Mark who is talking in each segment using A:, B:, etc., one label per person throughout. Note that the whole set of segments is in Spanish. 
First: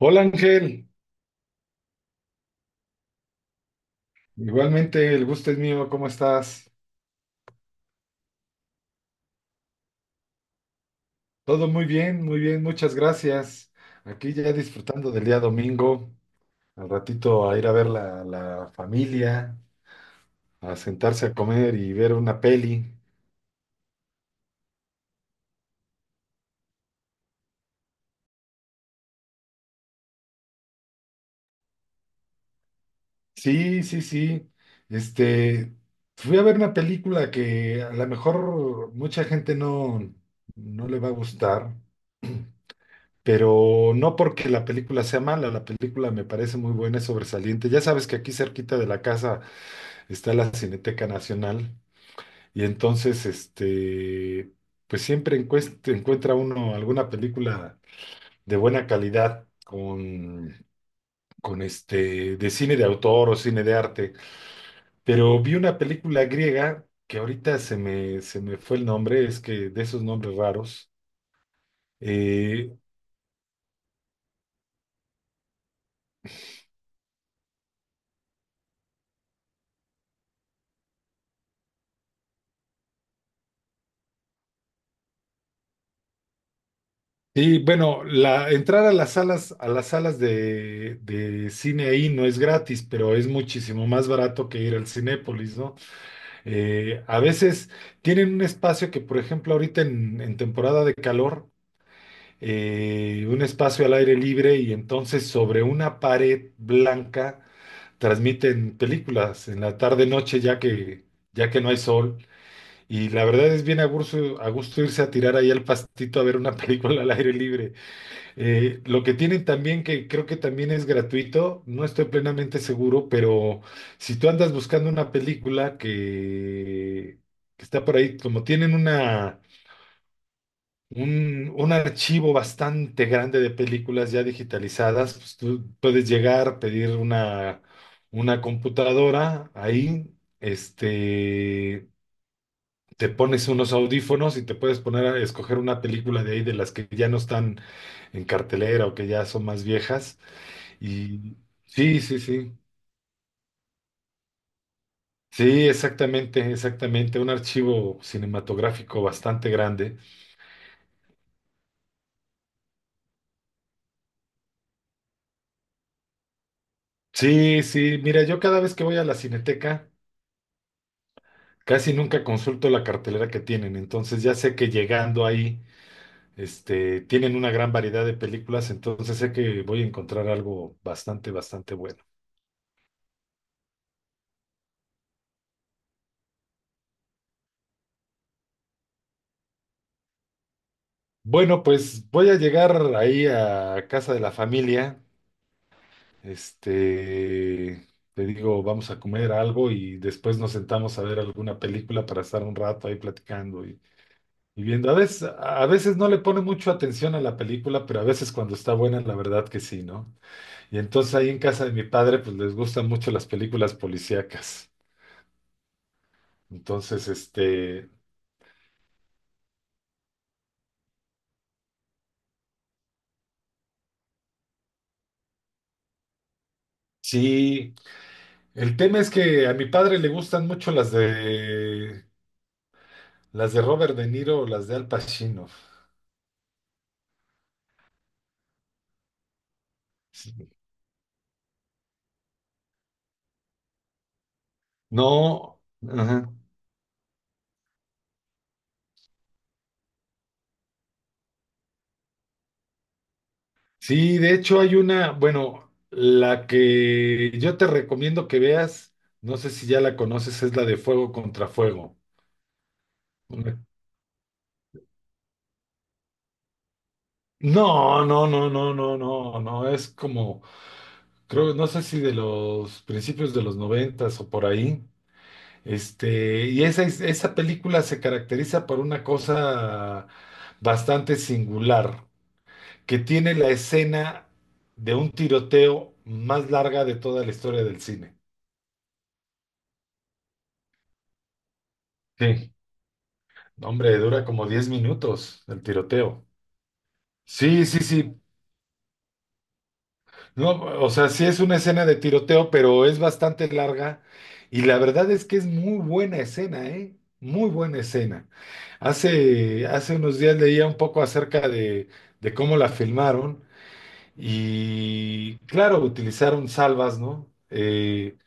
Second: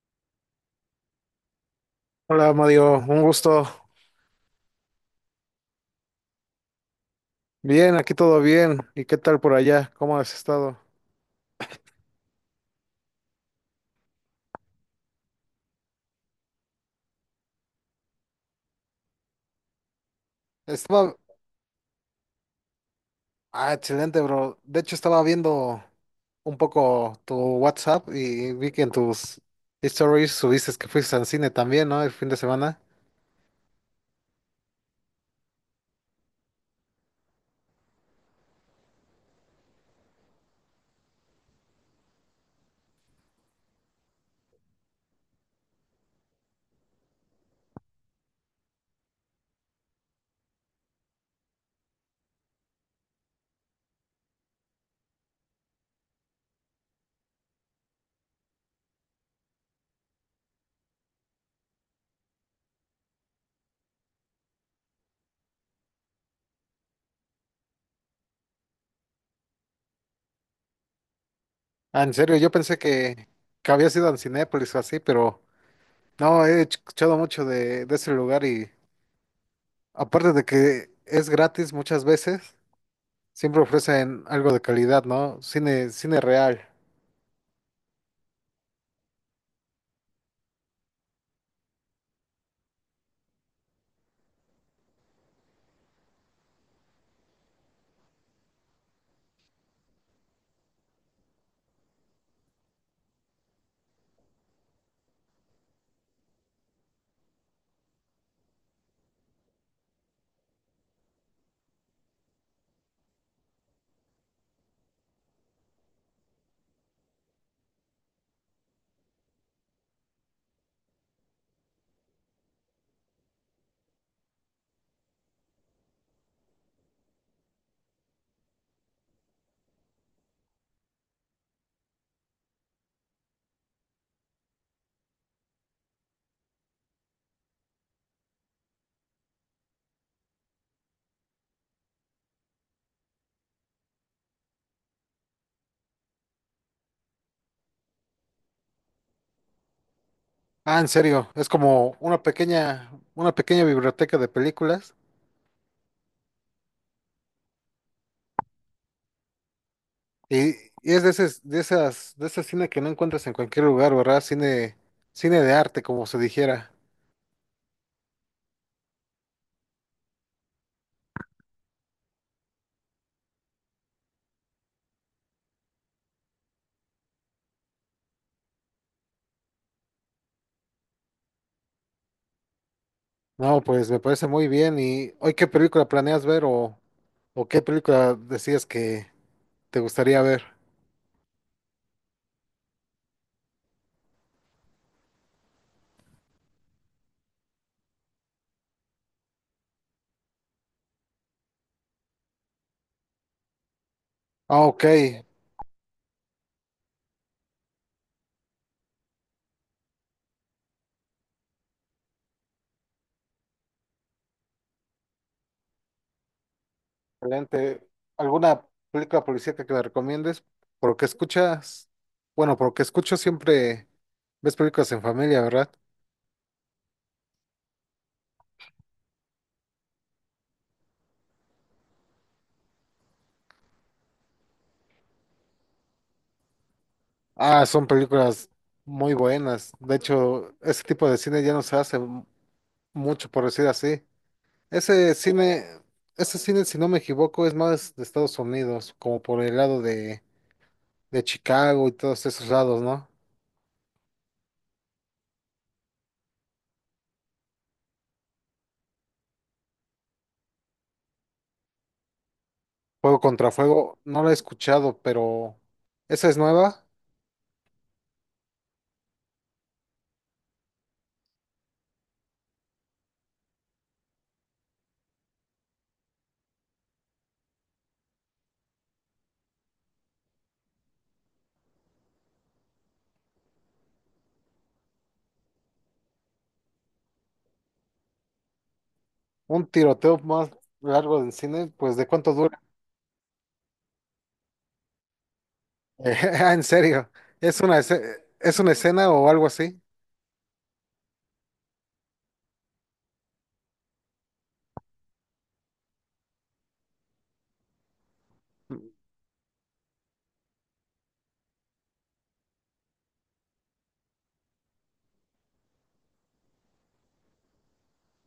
A: Hola Ángel,
B: Hola Mario, un gusto.
A: igualmente el gusto es mío, ¿cómo estás?
B: Bien, aquí todo bien. ¿Y qué tal por allá? ¿Cómo has estado?
A: Todo muy bien, muchas gracias. Aquí ya disfrutando del día domingo, al ratito a ir a ver la familia, a
B: Estaba...
A: sentarse a comer y ver una peli.
B: Ah, excelente, bro. De hecho, estaba viendo un poco tu WhatsApp y vi que en tus stories subiste que fuiste al cine también, ¿no? El fin de semana.
A: Sí, sí, sí. Este, fui a ver una película que a lo mejor mucha gente no le va a gustar, pero no porque la película sea mala, la película me parece muy buena, es sobresaliente. Ya sabes que aquí cerquita de la casa está la Cineteca Nacional y entonces, pues siempre encuentra uno alguna película de buena calidad con de cine de autor o cine de arte. Pero vi una película griega que ahorita se me fue el nombre, es que de esos nombres raros.
B: Ah, en serio, yo
A: Eh,
B: pensé que habías ido a Cinépolis o así, pero no, he escuchado mucho de ese lugar y aparte de que es gratis muchas veces, siempre ofrecen algo de calidad, ¿no? Cine, cine real.
A: y bueno, la, entrar a las salas de cine ahí no es gratis, pero es muchísimo más barato que ir al Cinépolis, ¿no? A veces tienen un espacio que, por ejemplo, ahorita en temporada de calor, un espacio al aire libre y entonces sobre una pared blanca transmiten películas en la tarde-noche ya que no hay sol. Y la verdad es bien a gusto irse a tirar ahí al pastito a ver una película al aire libre. Lo que tienen también, que creo que también es gratuito, no estoy plenamente seguro, pero si tú andas buscando una película que está por ahí, como tienen un archivo bastante grande de películas ya digitalizadas, pues tú puedes llegar, pedir una computadora ahí, este, te pones unos audífonos y te puedes poner a escoger una película de ahí de las que ya no están en cartelera o que ya son más viejas
B: Ah, en serio,
A: y
B: es como
A: sí, sí, sí.
B: una pequeña biblioteca de películas
A: Sí, exactamente, exactamente. Un archivo cinematográfico bastante grande.
B: y, y es de ese, de esas, de ese cine que no encuentras en cualquier lugar, ¿verdad? Cine, cine de arte, como se dijera.
A: Sí, sí. Mira, yo cada vez que voy a la Cineteca, casi nunca consulto la cartelera que tienen. Entonces ya sé que llegando ahí, tienen una gran variedad de películas. Entonces sé que voy a encontrar algo bastante, bastante bueno.
B: No, pues me parece muy bien. ¿Y hoy qué película planeas ver o qué película decías que te gustaría ver?
A: Bueno, pues voy a llegar ahí a casa de la familia. Este, te digo, vamos a comer algo y después nos sentamos a ver alguna película para estar un rato ahí platicando y
B: Ah, ok,
A: viendo. A veces no le pone mucho atención a la película, pero a veces cuando está buena, la verdad que sí, ¿no? Y entonces ahí en casa de mi padre, pues les gustan mucho las películas policíacas. Entonces,
B: excelente. ¿Alguna película policíaca que me recomiendes? Por lo que escuchas, bueno, por lo que escucho siempre ves películas en familia, ¿verdad?
A: sí, el tema es que a mi padre le gustan mucho las las de Robert De Niro o las de Al Pacino.
B: Ah, son películas muy buenas. De hecho, ese tipo de cine ya no se hace mucho, por decir así. Ese
A: No.
B: cine,
A: Ajá.
B: ese cine, si no me equivoco, es más de Estados Unidos, como por el lado de Chicago y todos esos lados, ¿no?
A: Sí, de hecho hay bueno, la que yo te recomiendo que veas, no sé si ya la conoces, es la de Fuego contra Fuego.
B: Fuego contra
A: Una-
B: fuego, no la he escuchado, pero esa es nueva.
A: No, no, no, no, no, no, no, es creo, no sé si de los principios de los noventas o por ahí. Esa película se caracteriza por una cosa bastante singular, que tiene la escena de un tiroteo más larga de toda la historia del cine.
B: Un tiroteo más largo del cine, pues ¿de cuánto
A: Sí.
B: dura?
A: No hombre, dura como 10 minutos el tiroteo.
B: Ah, en serio, ¿es
A: Sí,
B: una,
A: sí, sí.
B: es una escena o algo así?
A: No, o sea, sí es una escena de tiroteo, pero es bastante larga. Y la verdad es que es muy buena escena, ¿eh? Muy buena escena. Hace unos días leía un poco acerca de cómo la filmaron. Y claro, utilizaron salvas, ¿no?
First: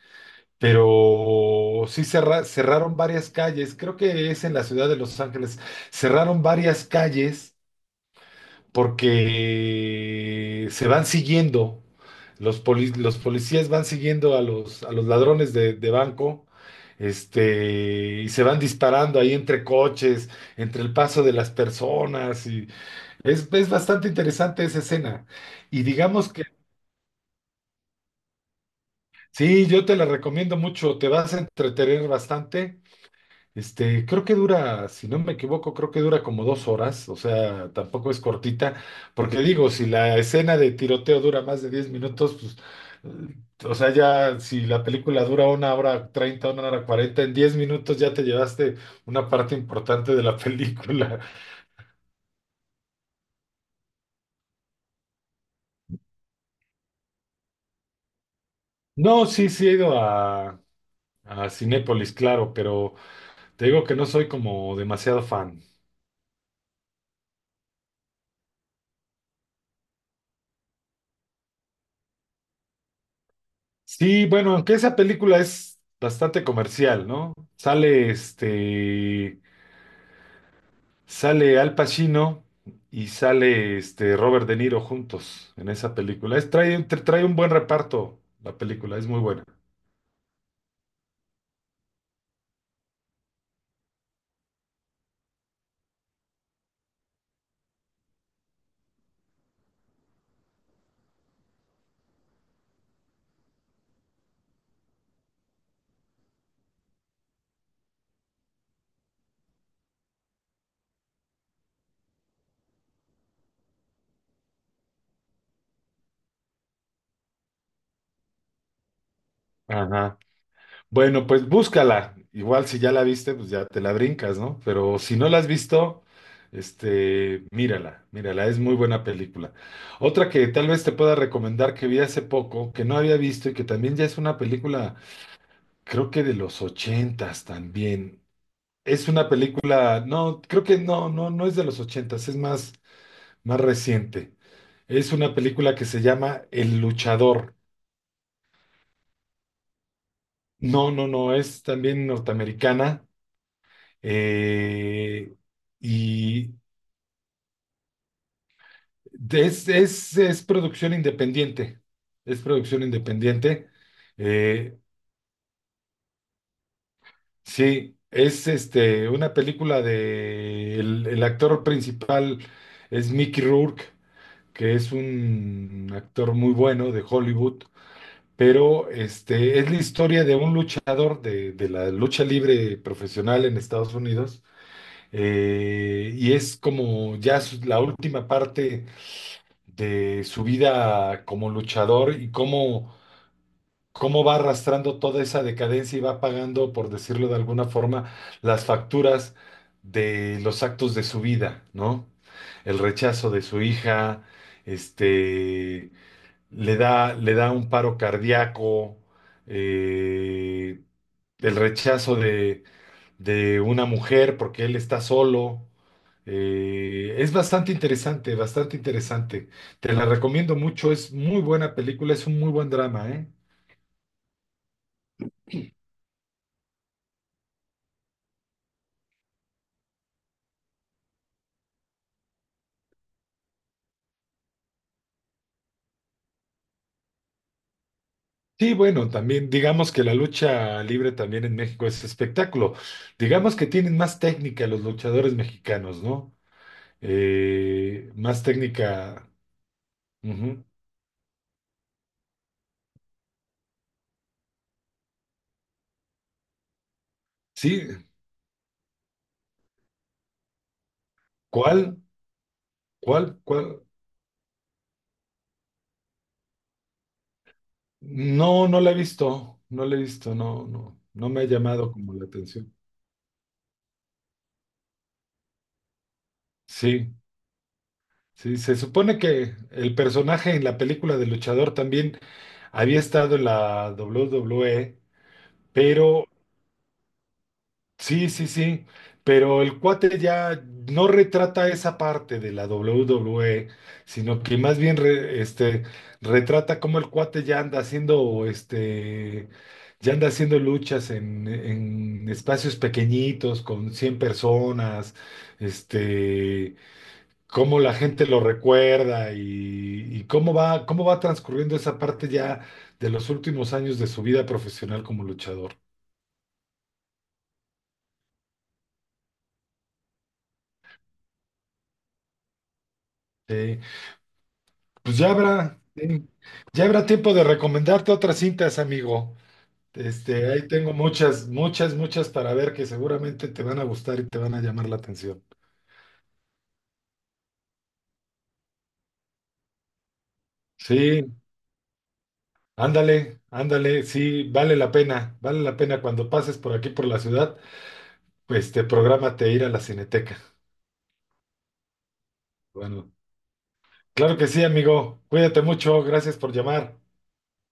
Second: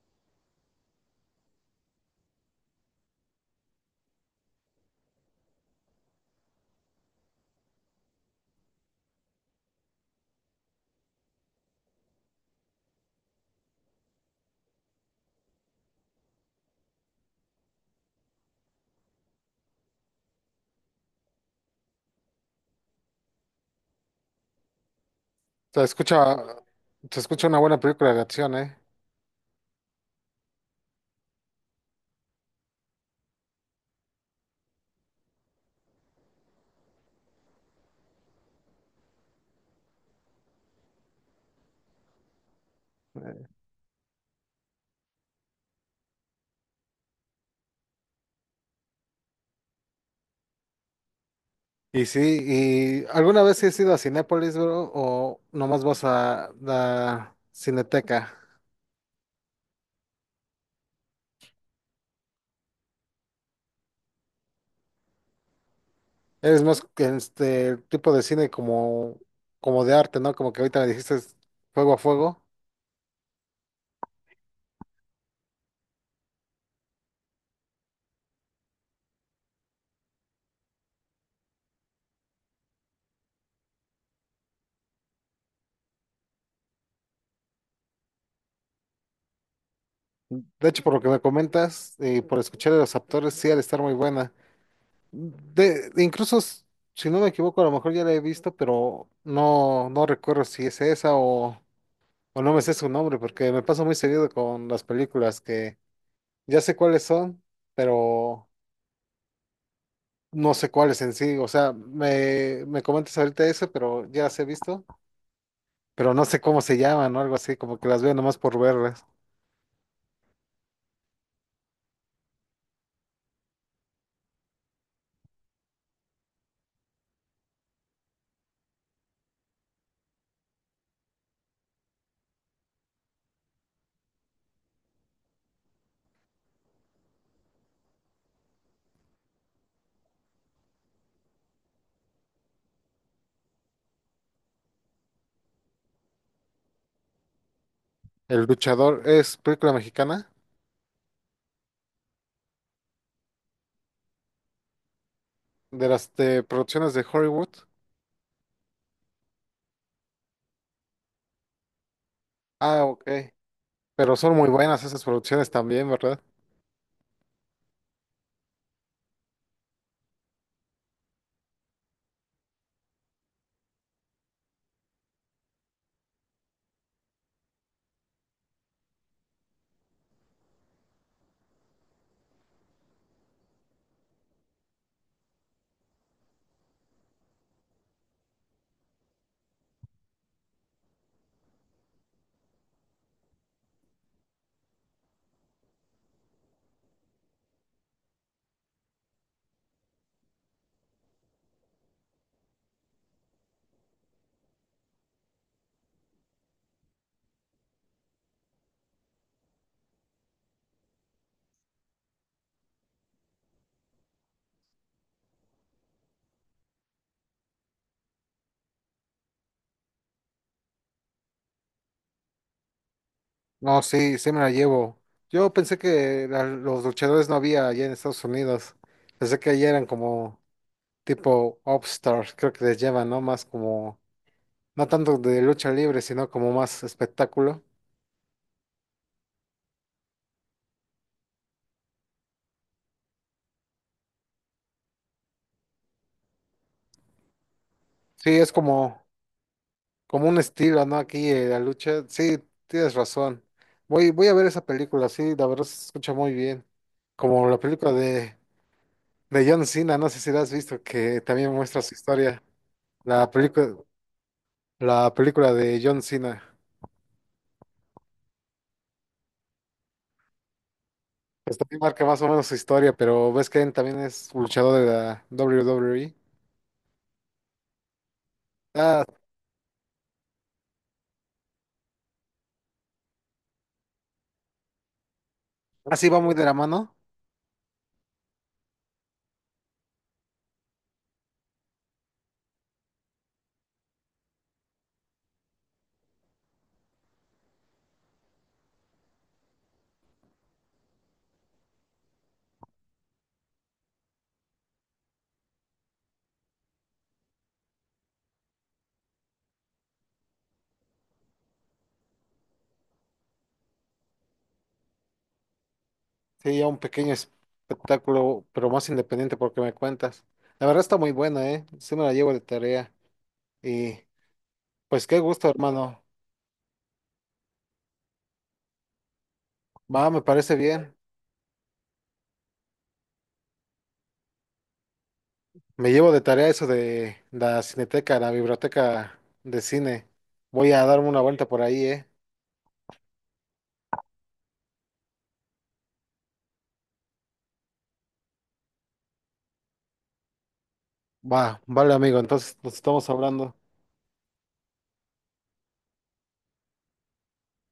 A: Pero sí cerraron varias calles. Creo que es en la ciudad de Los Ángeles. Cerraron varias calles porque se van siguiendo, los policías van siguiendo a a los ladrones de banco, y se van disparando ahí entre coches, entre el paso de las personas, y es bastante interesante esa escena.
B: Se
A: Y digamos
B: escucha,
A: que,
B: se escucha una buena película de acción, ¿eh?
A: sí, yo te la recomiendo mucho, te vas a entretener bastante. Creo que dura, si no me equivoco, creo que dura como 2 horas, o sea, tampoco es cortita, porque digo, si la escena de tiroteo dura más de 10 minutos, pues, o sea, ya si la película dura 1 hora 30, 1 hora 40, en 10 minutos ya te llevaste una parte importante de la película.
B: Y sí, ¿y alguna vez has ido a Cinépolis, bro? ¿O nomás vas a la Cineteca?
A: No, sí, sí he ido a Cinépolis, claro, pero te digo que no soy como demasiado fan.
B: Eres más que este el tipo de cine como, como de arte, ¿no? Como que ahorita me dijiste es fuego a fuego.
A: Sí, bueno, aunque esa película es bastante comercial, ¿no? Sale este... Sale Al Pacino y sale este Robert De Niro juntos en esa película. Trae un buen reparto la película, es muy buena.
B: De hecho, por lo que me comentas y por escuchar a los actores, sí, al estar muy buena. De, incluso, si no me equivoco, a lo mejor ya la he visto, pero no, no recuerdo si es esa o no me sé su nombre, porque me pasa muy seguido con las películas que ya sé cuáles son, pero. No sé cuáles en sí, o sea, me comentas ahorita eso, pero ya las he visto, pero no sé cómo se llaman o algo así, como que las veo nomás por verlas.
A: Ajá. Bueno, pues búscala. Igual si ya la viste, pues ya te la brincas, ¿no? Pero si no la has visto, mírala, mírala, es muy buena película. Otra que tal vez te pueda recomendar que vi hace poco, que no había visto y que también ya es una película, creo que de los ochentas también. Es una película, no, creo que no es de los ochentas, es más, más reciente. Es una película que se llama El Luchador.
B: El luchador es película mexicana
A: No, no, no, es también norteamericana eh,
B: de las de
A: y
B: producciones de Hollywood.
A: es producción independiente. Es producción
B: Ah, ok.
A: independiente.
B: Pero son muy
A: Eh,
B: buenas esas producciones también, ¿verdad?
A: sí, es una película de el actor principal es Mickey Rourke. Que es un actor muy bueno de Hollywood, pero es la historia de un luchador de la lucha libre profesional en Estados Unidos, y es como ya la última parte de su vida como luchador y cómo, cómo va arrastrando toda esa decadencia y va pagando, por decirlo de alguna forma, las facturas de los actos de su vida, ¿no? El rechazo de su hija, este, le da un paro cardíaco, eh, el rechazo de una mujer porque él está solo. Es bastante interesante, bastante interesante. Te la recomiendo mucho, es muy buena película, es un muy buen drama, ¿eh?
B: No, sí, sí me la llevo. Yo pensé que los luchadores no había allá en Estados Unidos. Pensé que allá eran como tipo upstars, creo que les llevan, ¿no? Más como, no tanto de lucha libre, sino como más espectáculo.
A: Sí, bueno, también digamos que la lucha libre también en México es espectáculo. Digamos que tienen más técnica los luchadores mexicanos, ¿no?
B: Sí,
A: Más
B: es como,
A: técnica.
B: como un
A: Ujú.
B: estilo, ¿no? Aquí la lucha. Sí, tienes razón. Voy, voy a ver esa película, sí, la verdad se escucha muy bien. Como la
A: Sí,
B: película de John Cena, no sé si la has visto, que también muestra su
A: ¿cuál?
B: historia. La
A: ¿Cuál?
B: película,
A: ¿Cuál?
B: la película de John Cena,
A: No, no la he visto, no la he visto, no, no, no me ha
B: pues también
A: llamado
B: marca
A: como
B: más
A: la
B: o menos su
A: atención.
B: historia, pero ves que él también es luchador de la WWE.
A: Sí, sí, se
B: Ah,
A: supone que el personaje en la película de luchador también había estado en la WWE,
B: así va
A: pero
B: muy de la mano.
A: sí, sí, sí, pero el cuate ya no retrata esa parte de la WWE, sino que más bien retrata cómo el cuate ya anda haciendo, ya anda haciendo luchas en espacios pequeñitos con 100 personas, este, cómo la gente lo recuerda y cómo va transcurriendo esa parte ya de los últimos años de su vida profesional como luchador.
B: Sí, ya un pequeño espectáculo, pero más independiente porque me cuentas. La verdad está muy buena, ¿eh? Sí me la llevo de tarea.
A: Sí.
B: Y pues
A: Pues
B: qué
A: ya
B: gusto,
A: habrá,
B: hermano.
A: sí, ya habrá tiempo de recomendarte otras cintas, amigo.
B: Va, me parece
A: Ahí tengo
B: bien.
A: muchas, muchas, muchas para ver que seguramente te van a gustar y te van a llamar la atención.
B: Me llevo de tarea eso de la cineteca, la biblioteca de cine. Voy a darme una
A: Sí,
B: vuelta por ahí, ¿eh?
A: ándale, ándale, sí, vale la pena cuando pases por aquí por la ciudad, pues te prográmate ir a la Cineteca.
B: Va, vale, amigo, entonces nos estamos
A: Bueno,
B: hablando.
A: claro que sí, amigo. Cuídate mucho, gracias por llamar.